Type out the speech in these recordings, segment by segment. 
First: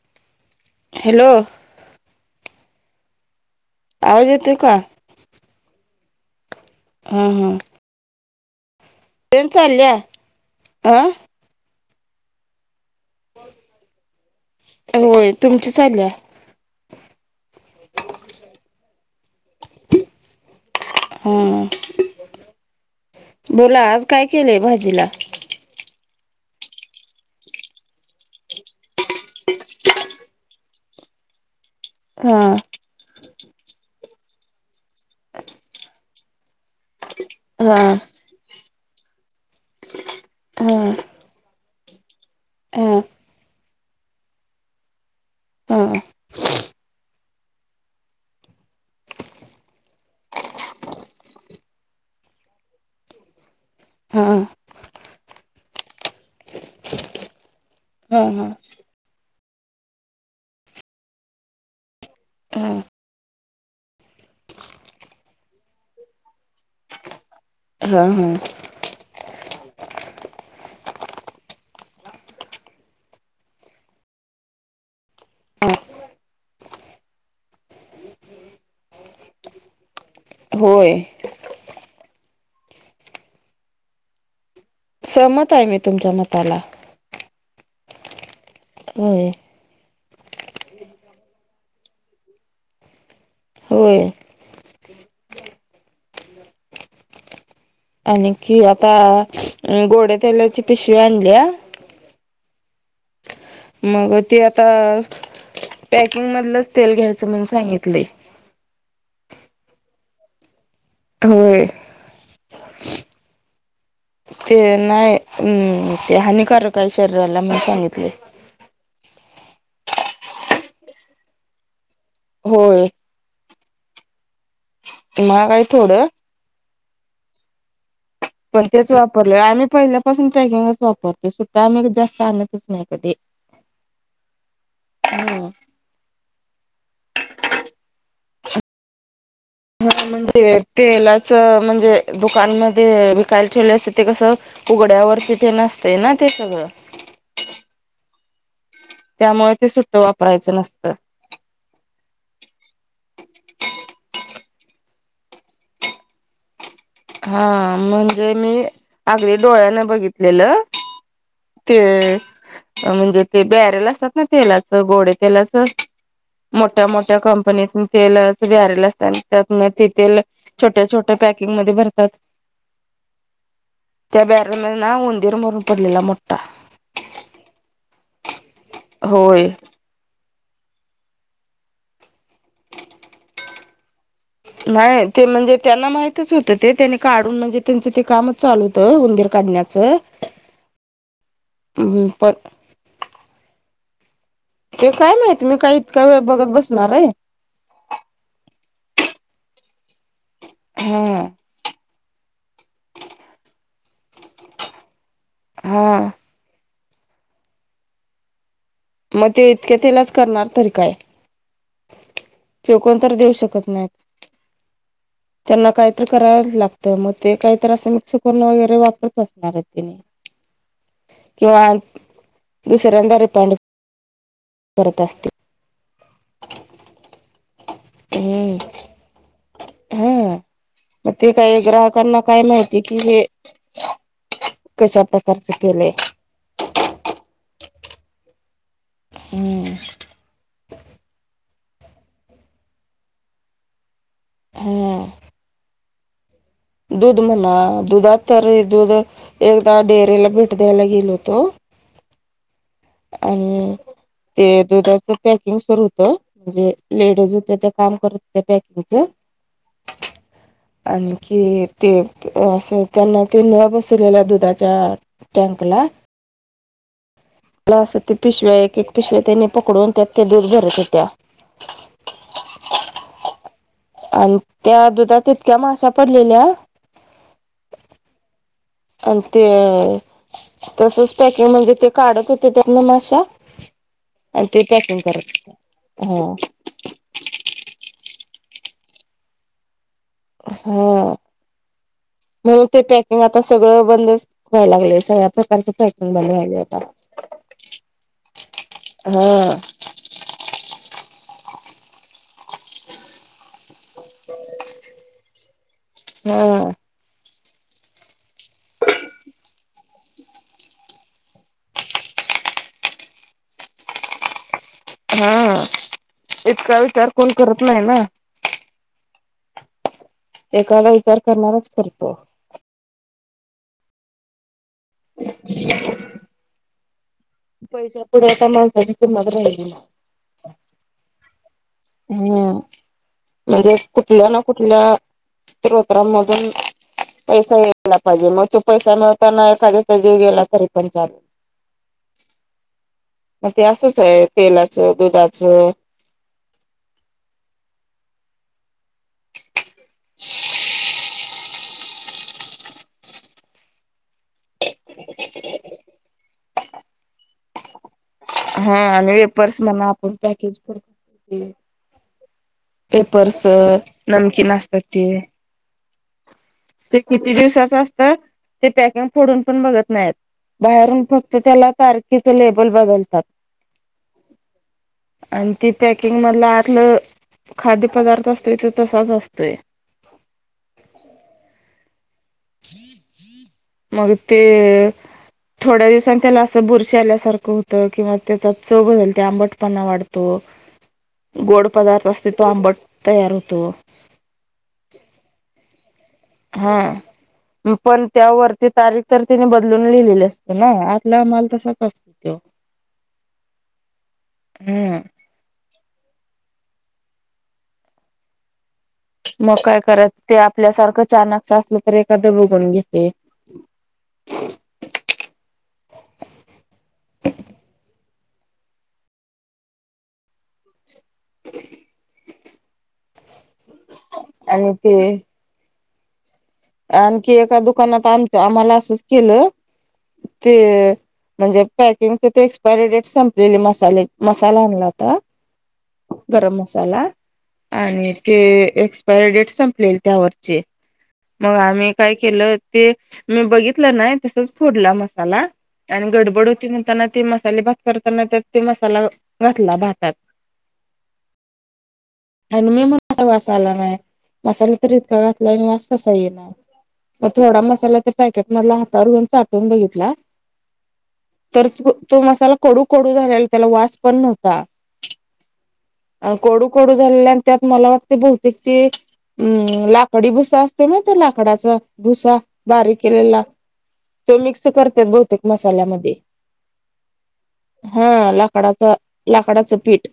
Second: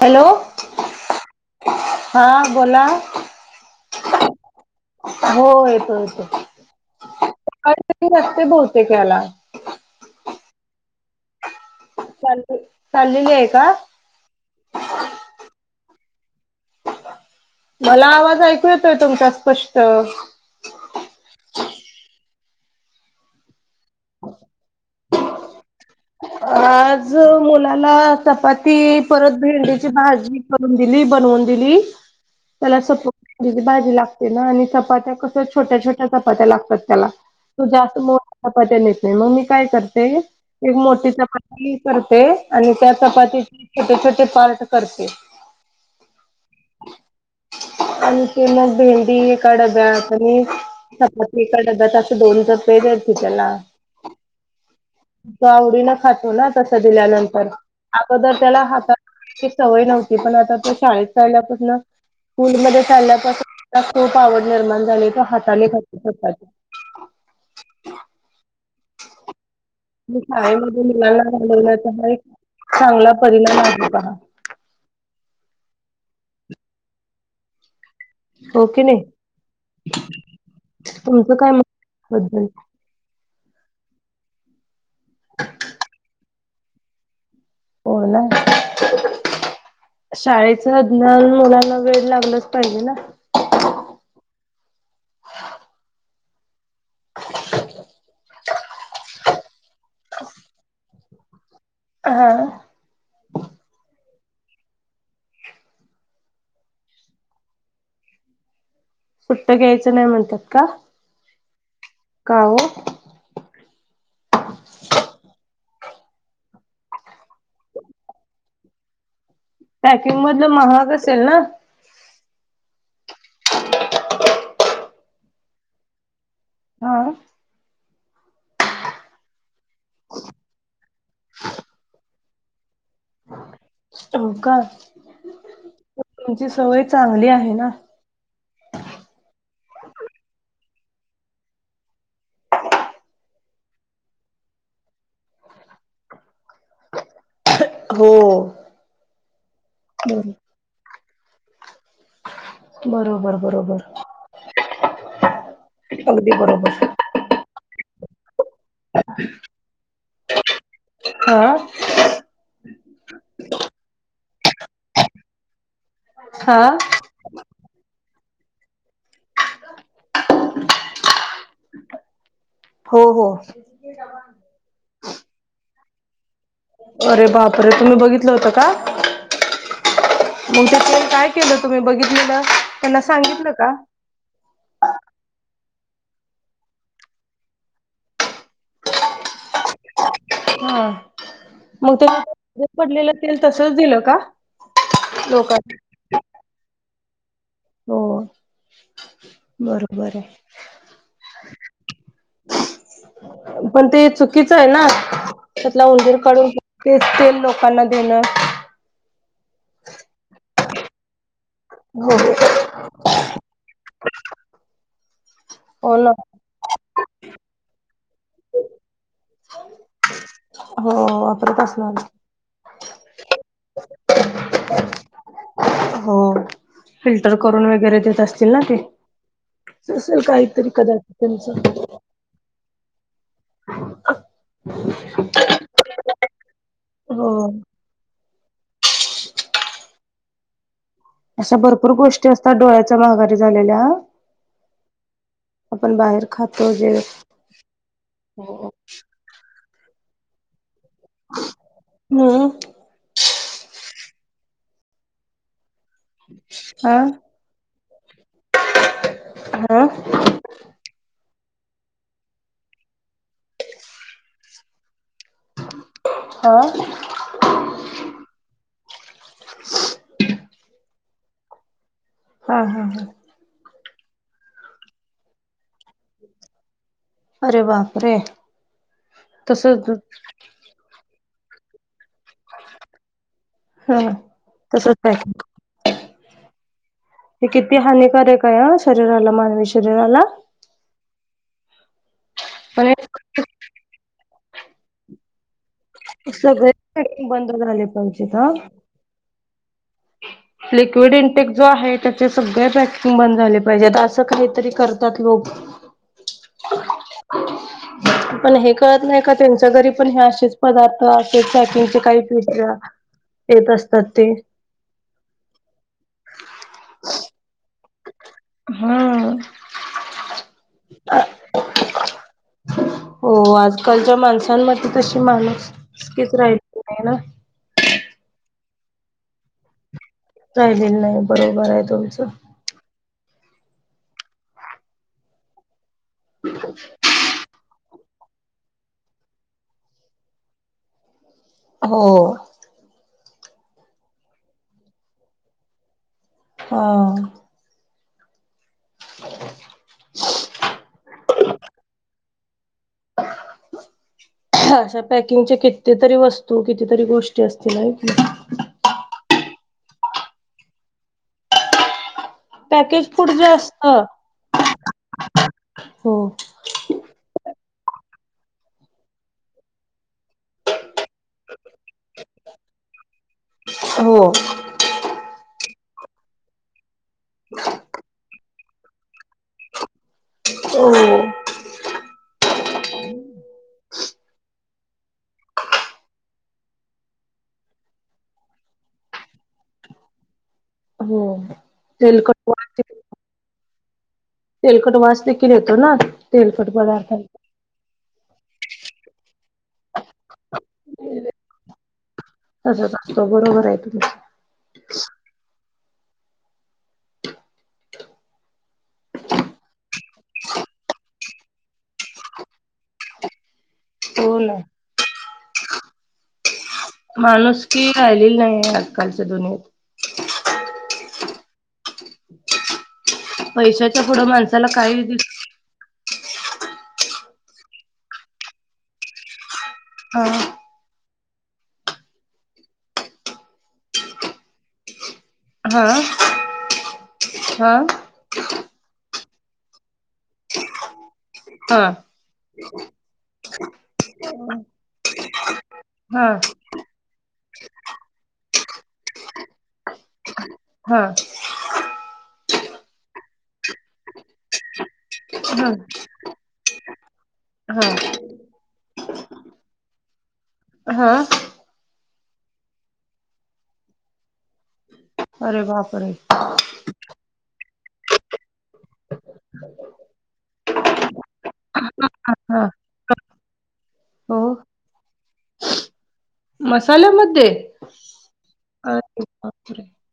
Hello. Hello हा बोला आवाज येतोय का? हो येतय येतोय. हम्म हम्म. ते नते बोतेक्याला. येऊन चालल्या अं. चालते चाललेली आहे का. होय तुमची चालल्या. मला आवाज ऐकू येतोय तुमचा स्पष्ट. हम्म बोला आज काय केलय भाजीला? आज जो मुलाला चपाती परत भेंडीची भाजी. करून दिली बनवून दिली हा त्याला सोप्प जिची भाजी लागते ना आणि चपात्या कस छोट्या छोट्या चपात्या लागतात त्याला. तू हा जास्त मोट चपाप्या येते मग मी काय करते एक हा मोठी. चपाती करते आणि हा त्या हा चपातीचे छोटे छोटे पार्ट करते. ह. आणि ते मग भेंडी एका डब्या आणि चपाती चा डब्यात असे दोन र पे द त त्याला. हा तो आवडीनं खातो ना तस दिल्यानंतर आता जर हा त्याला हाता. ते सवय नव्हती पण आता तो शाळेत राल्यापासून. हा स्कूलमध्ये चालल्यापासून खूप आवड निर्माण झाली ग तो हाताने खातोय चपाती हा हां. मी शाळेमध्ये मुलांना घलवण्याचा हा एक चांगला परिणाम आहे पहा. हो की नाही. होय. त काय मधन सहमत आहे मी तुमचा मताला. हो ना. होय शाळेचं अज्ञान मुलाना वेड लागलच पाहिजे ना. होय. [unintelligible] आणि की आता गोडे तेलाची पिशवी आणल्या. अ हा. मग ते आता पॅकिंग मधलंच तेल घ्यायचं म्हणून सांगितले. उष्ट घ्यायचं नाही म्हणतात का. होय. का हो. ते नाही हम्म ते हानिकार आहे शरीराला मण सांगितले. पॅकिंग मधलं महाग असेल ना. होय. महाग हाय थोडं हा. पण तेच वापरले आम्ही पहिल्यापासून पॅकिंगच वापरते सुट्टा आम्ही जास्त आणतच नाही कधी. [inaudible] हो का हम्म तुमची सवय चांगली आहे ना? हा म्हणजे तेलाच म्हणजे दुकानमधे वीकायला ठेवले असते ते कसं उघड्यावरती तेन असतंय ना ते सगळं. हो त्यामुळे ते सुट्ट वापरायचं नसतं. बरोबर, बरोबर. अगदी बरोबर. हा म्हणजे मी अगदी डोळ्याने बघितलेलं. हा. ते म्हणजे ते बॅरेल असतात ना तेलाचं गोडे तेलाचं. हा मोठ मो कंपनीतून तेल ते बॅरल असतात आणि त्यातनं ते तेल छोट्या छोट्या पेकिंगमध्ये भर [unintelligible] हो, हो. त्या बॅरलमध्ये ना उंदीर मरून पडलेला मोठा. अरे बापरे तुम्ही बघितलं होतं का? होय मग ते तेल काय केलं तुम्ही बघितलेलं त्यांना सांगितलं का? नाही ते म्हणजे त्यांना माहितच होतं ते. त्यांनी काढून म्हणजे त्यांचं ते काम चालू होत उंदीर काढण्याचं. हा मग हम्म तुम्ही पण ते [unintelligible] पडलेलं तेल तसंच दिलं का? ते काय माहिती मी काय लोकांना इतका वेळ बघत बसणार आहे. हो, बरोबर आहे. हम्म. पण ते चुकीचं आहे ना त्यातला हा उंदीर काढून तेच तेल लोकांना देणं. मग ते इतक्या तेलाच करणार तरी काय? हो. फेकून तर देऊ शकत नाही, त्यांना हो काहीतरी ना करावच लाग तय ते मग ते काहीतर अस मिक्स करून वगैरे वापरत असणार हाईत तेनी. हो, वापरत असणार. दुसऱ्यांदा रीफाइंड करत असतील. हो, फिल्टर करून वगैरे असतील हम्म ना ते, असेल काहीतरी कदाचित त्यांच. लोकांना काय माहीत. ते की हे कशा प्रकारचं तेल‌‌ हाय. हो. हम्म. अशा भरपूर गोष्टी असतात डोळ्याच्या माघारी झालेल्या. हा आपण बाहेर खातो जे दूध म्हणा, दुधात तर दूध एकदा डेरीला भेट द्यायला गेलो तो हम्म आणि ते दुधाच पॅकिंग सुरु होतं म्हणजे हा लेडीज होत्या त्या काम करत होत्या पॅकिंगचं. हा हा आणि कि ते असं त्यांना ते नळ्या बसवलेल्या दुधाच्या टँकला. हा. त्याला असं ते पिशव्या एक एक पिशव्या त्यांनी पकडून त्यात त्या दूध भरत होत्या. हा, हा, हा. आणि त्या दुधात इतक्या माश्या पडलेल्या अरे बाप रे तसंच दुध तसंच पॅकिंग म्हणजे ते काढत होते त्यातन माश्या हा आण ते पॅकिंग तसच आहे करत होते. हम्म. हे किती हानिकारक आहे हा शरीराला मानवी शरीराला. हा, म्हणून ते पण पॅकिंग आता सगळ बंदच व्हाय लागलाय सगळ्या प्रकारचं पॅकिंग. बंद व्हायले सगळे आता. पॅकिंग बंद झाले पाहिजेत हा. हा. लिक्विड इंटेक जो आहे त्याचै सगळे पॅकिंग बंद झाले पाहिजेत असं काहीतरी करतात लोकं हा. पण हे कळत नाही का त्यांच्या घरी पण हे असेच पदार्थ अशाच पॅकिंगचे काही [unintelligible] पेत असतात ते. हा, इतका विचार कोण करत नाही ना. हा. एखादा विचार करणाराच करतो. हो आजकालच्या माणसांमध्ये तशी माणूसकीच राहिली नाही ना. पैशापुढे आता माणसाची किंमतच राहिली नाहीये. राहिलेली नाही. बरोबर आहे. तुमचं हम्म. म्हणजे कुठल्या ना कुठल्या स्त्रोत्रांमधून पैसा ये याला पाहिजे मग तो पैसा मिळताना एखाद्याचा जीव गेला तरी पण चालतं. हो. मग ते असंच आहे तेलाचं, दुधाचं हा. [inaudible] अशा पॅकिंगच्या कितीतरी वस्तू, कितीतरी गोष्टी असतील आहे की नई. हा आणि वेपर्स म्हणा आपण पॅकेज [unintelligible] पॅकेज फूड वेफर्स, जे असत नमकीन असतात ती हो ते किती दिवसाच असतंय ते पॅकिंग फोडून पण बघत नाहीत. बाहेरून फक्त त्याला तारखेचं लेबल बदलतात. हो. आणि ती पॅकिंगमधलं आतलं खाद्य पदार्थ असतोय तो तसाच असतोय. हो. [inaudible] मग ते थोड्या दिवसांनी त्याला असं बुरशी आल्यासारखं होतं किंवा त्याचा चव बदलते, आंबटपणा वाढ तो, हो गोड पदार्थ असते तो तेलकट आंबट वास तयार होतो. तेलकट वास देखील येतो ना? तेलकट पदार्थांचा हा पण त्यावर ते तारीख तर त्याने बदलून लिहिलेली असते ना आतला माल तसाच असतो त्यो. कशाचा? हो बरोबर आहे तुमचं. हम्म. मग काय करायच ते आपल्यासारखं चाणाक्ष असलं तरी एखादं बघून घेतंय. हो ना. माणुसकी राहिलेली नाही आजकालच्या दुनियेत. [inaudible] पैशाच्या पुढं माणसाला आणि ते काहीही दिसत आणखी एका दुकानात आमच्या आम्ह आम्हाला असंच केलं. हा ते म्हणजे पॅकिंगचं ते एक्सपायरी डेट संपलेली, मसाले मसाला आणला होता. हा गरम मसाला हा आणि ते एक्सपायरी डेट संपलेली त्यावरची. मग आम्ही हा काय केलं, ते मी बघितलं नाही तसच फोडला मसाला. आणि हा गडबड होती म्हणताना ते मसाले भात करताना, त्यात ते मसाला घातला भातात. हा. आणि मी म [unintelligible] वास आला नाही. मसाला तरी इतका घातलाय आणि वास हा कसा येईना, मग थोडा हा मसाला ते पॅकेट मधला हातावर चाटून बघितला. हा? तर त तो मसाला कडू कडू झालेला त्याला वास पण नव्हता. अरे बाप रे. कडू झालेला आन त्यात मला वाटतंय बहुतेक ते अं लाकडी भुसा अस ते माहित आहे लाकडाच भुसा हा बारीक केलेला? तो हो मिक्स करत्यात बहुतेक मसाल्यामध्ये. मसाल्यामध्ये हा लाकडाचा अरे लाकडाचं बापरे पीठ.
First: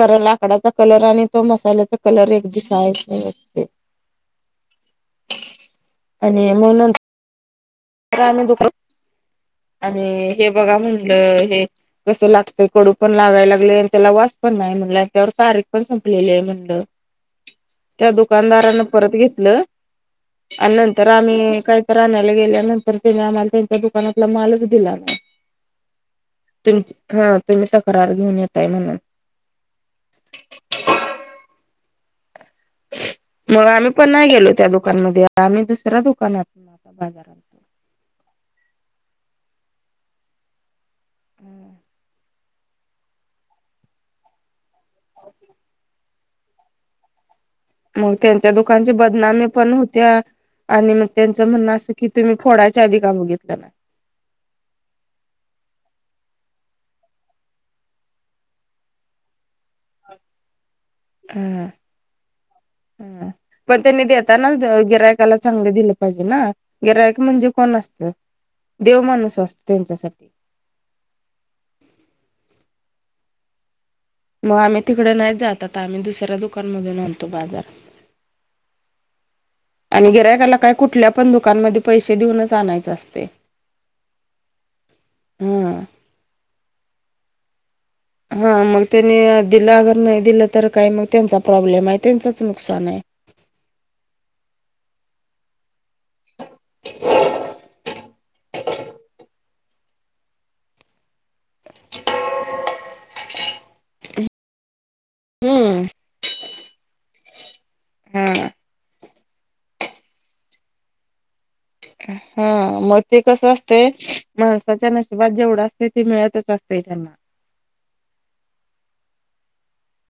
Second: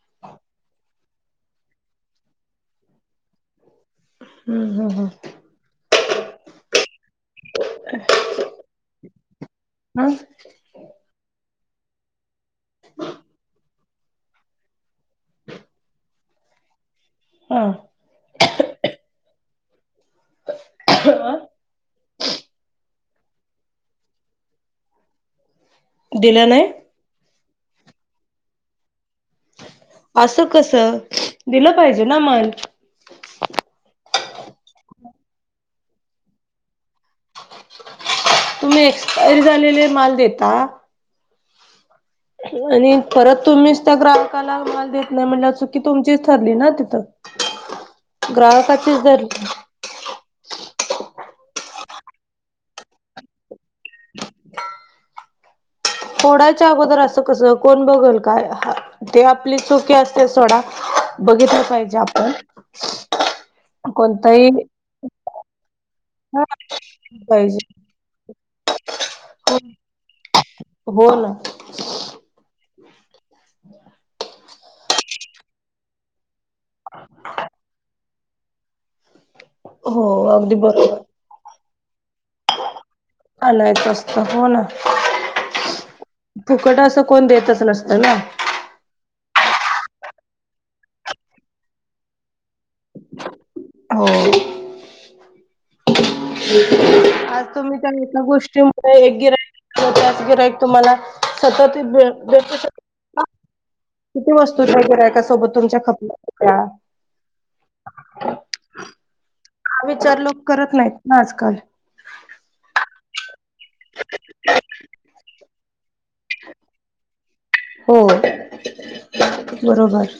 खरं लाकडाचा कलर आणि तो मसाल्याचा कलर एक दिसाय [unintelligible] हम्म हं हं. आणि मग नं तर आम्ही दुकान हा आणि हे बघा म्हणलं हे कसं लागतय कडू पण लागाय लागलंय आणि त्याला वासपण नाही म्हणलं. याच्यावर तारीख पण संपलेली आहे म्हटलं. हा त्या दुकानदारानं परत घेतलं. आणि नंतर आम्ही काहीतर आणायला गेल्यानं तर त्यांने आम्हाला त्यांच्या दुकानातला मालच दिला न्हाय. दिला नाही? तुमची हा तुम्ही तक्रार घेऊन येताय म्हणून. अस कसं दिलं पाहिजे ना माल. मग आम्ही पण नाही गेलो त्या दुकानमध्ये, आम्ही दुसऱ्या दुकानात बाजारात. तुम्ही एक्स्पायरी झालेले माल देता हम्म. आणि परत तुम्हीच त्या ग्राहकाला माल देत नाही म्हटल्यावर चुकी तुम ची ठरली ना तिथं. मग त्यांच्या दुकानची ग्राहकाचीच धरली बदनामी पण होत्या. आणि मग त्यांचं म्हणणं असं की, तुम्ही फोडायच्या आधी का बघितलं नाय. फोडायच्या अगोदर असं कसं कोण बघल का? हा ते आपली चूक ते असते सोडा बघितलं ह पाहिजे आपण. कोणतही त्याला चांगले दिलं पाहिजे ना. गिराईक म्हणजे पाहिजे कोण असतं? देव माणूस असतो त्यांच्यासाठी. हो ना. मग आम्ही तिकडे नाही जात आता. आम्ही दुसऱ्या दुकान मधून आणतो बाजार. हो आणि अगदी गिरायकाला काय कुठल्या पण दुकानमधे पैसे देऊनच आणायच असते आलायचं असतं हो ना. ह फुकट असं कोण देतच नसतं ना. हा मग त्यांनी दिलं अगर नाही दिलं. तर काय मग त्यांचा प्रॉब्लेम आहे, त्यांचंच नुकसान आहे. हो. आज तुम्ही त्या एका गोष्टीव र एक गिऱ्हाईक त्याच गिरायक तुम्हाला सतत भेटू शकतं ना किती वस्तू त्या गिऱ्हाईकासोबत तुमच्या हम्म खपल्या? हम्म. विचार लोक करत नाहीत ना आजकाल. हा मग ते कसं असतंय, माणसाच्या नशिबात जेवढा असतंय ते मिळतंच असतंय त्यांना. हो बरोबर.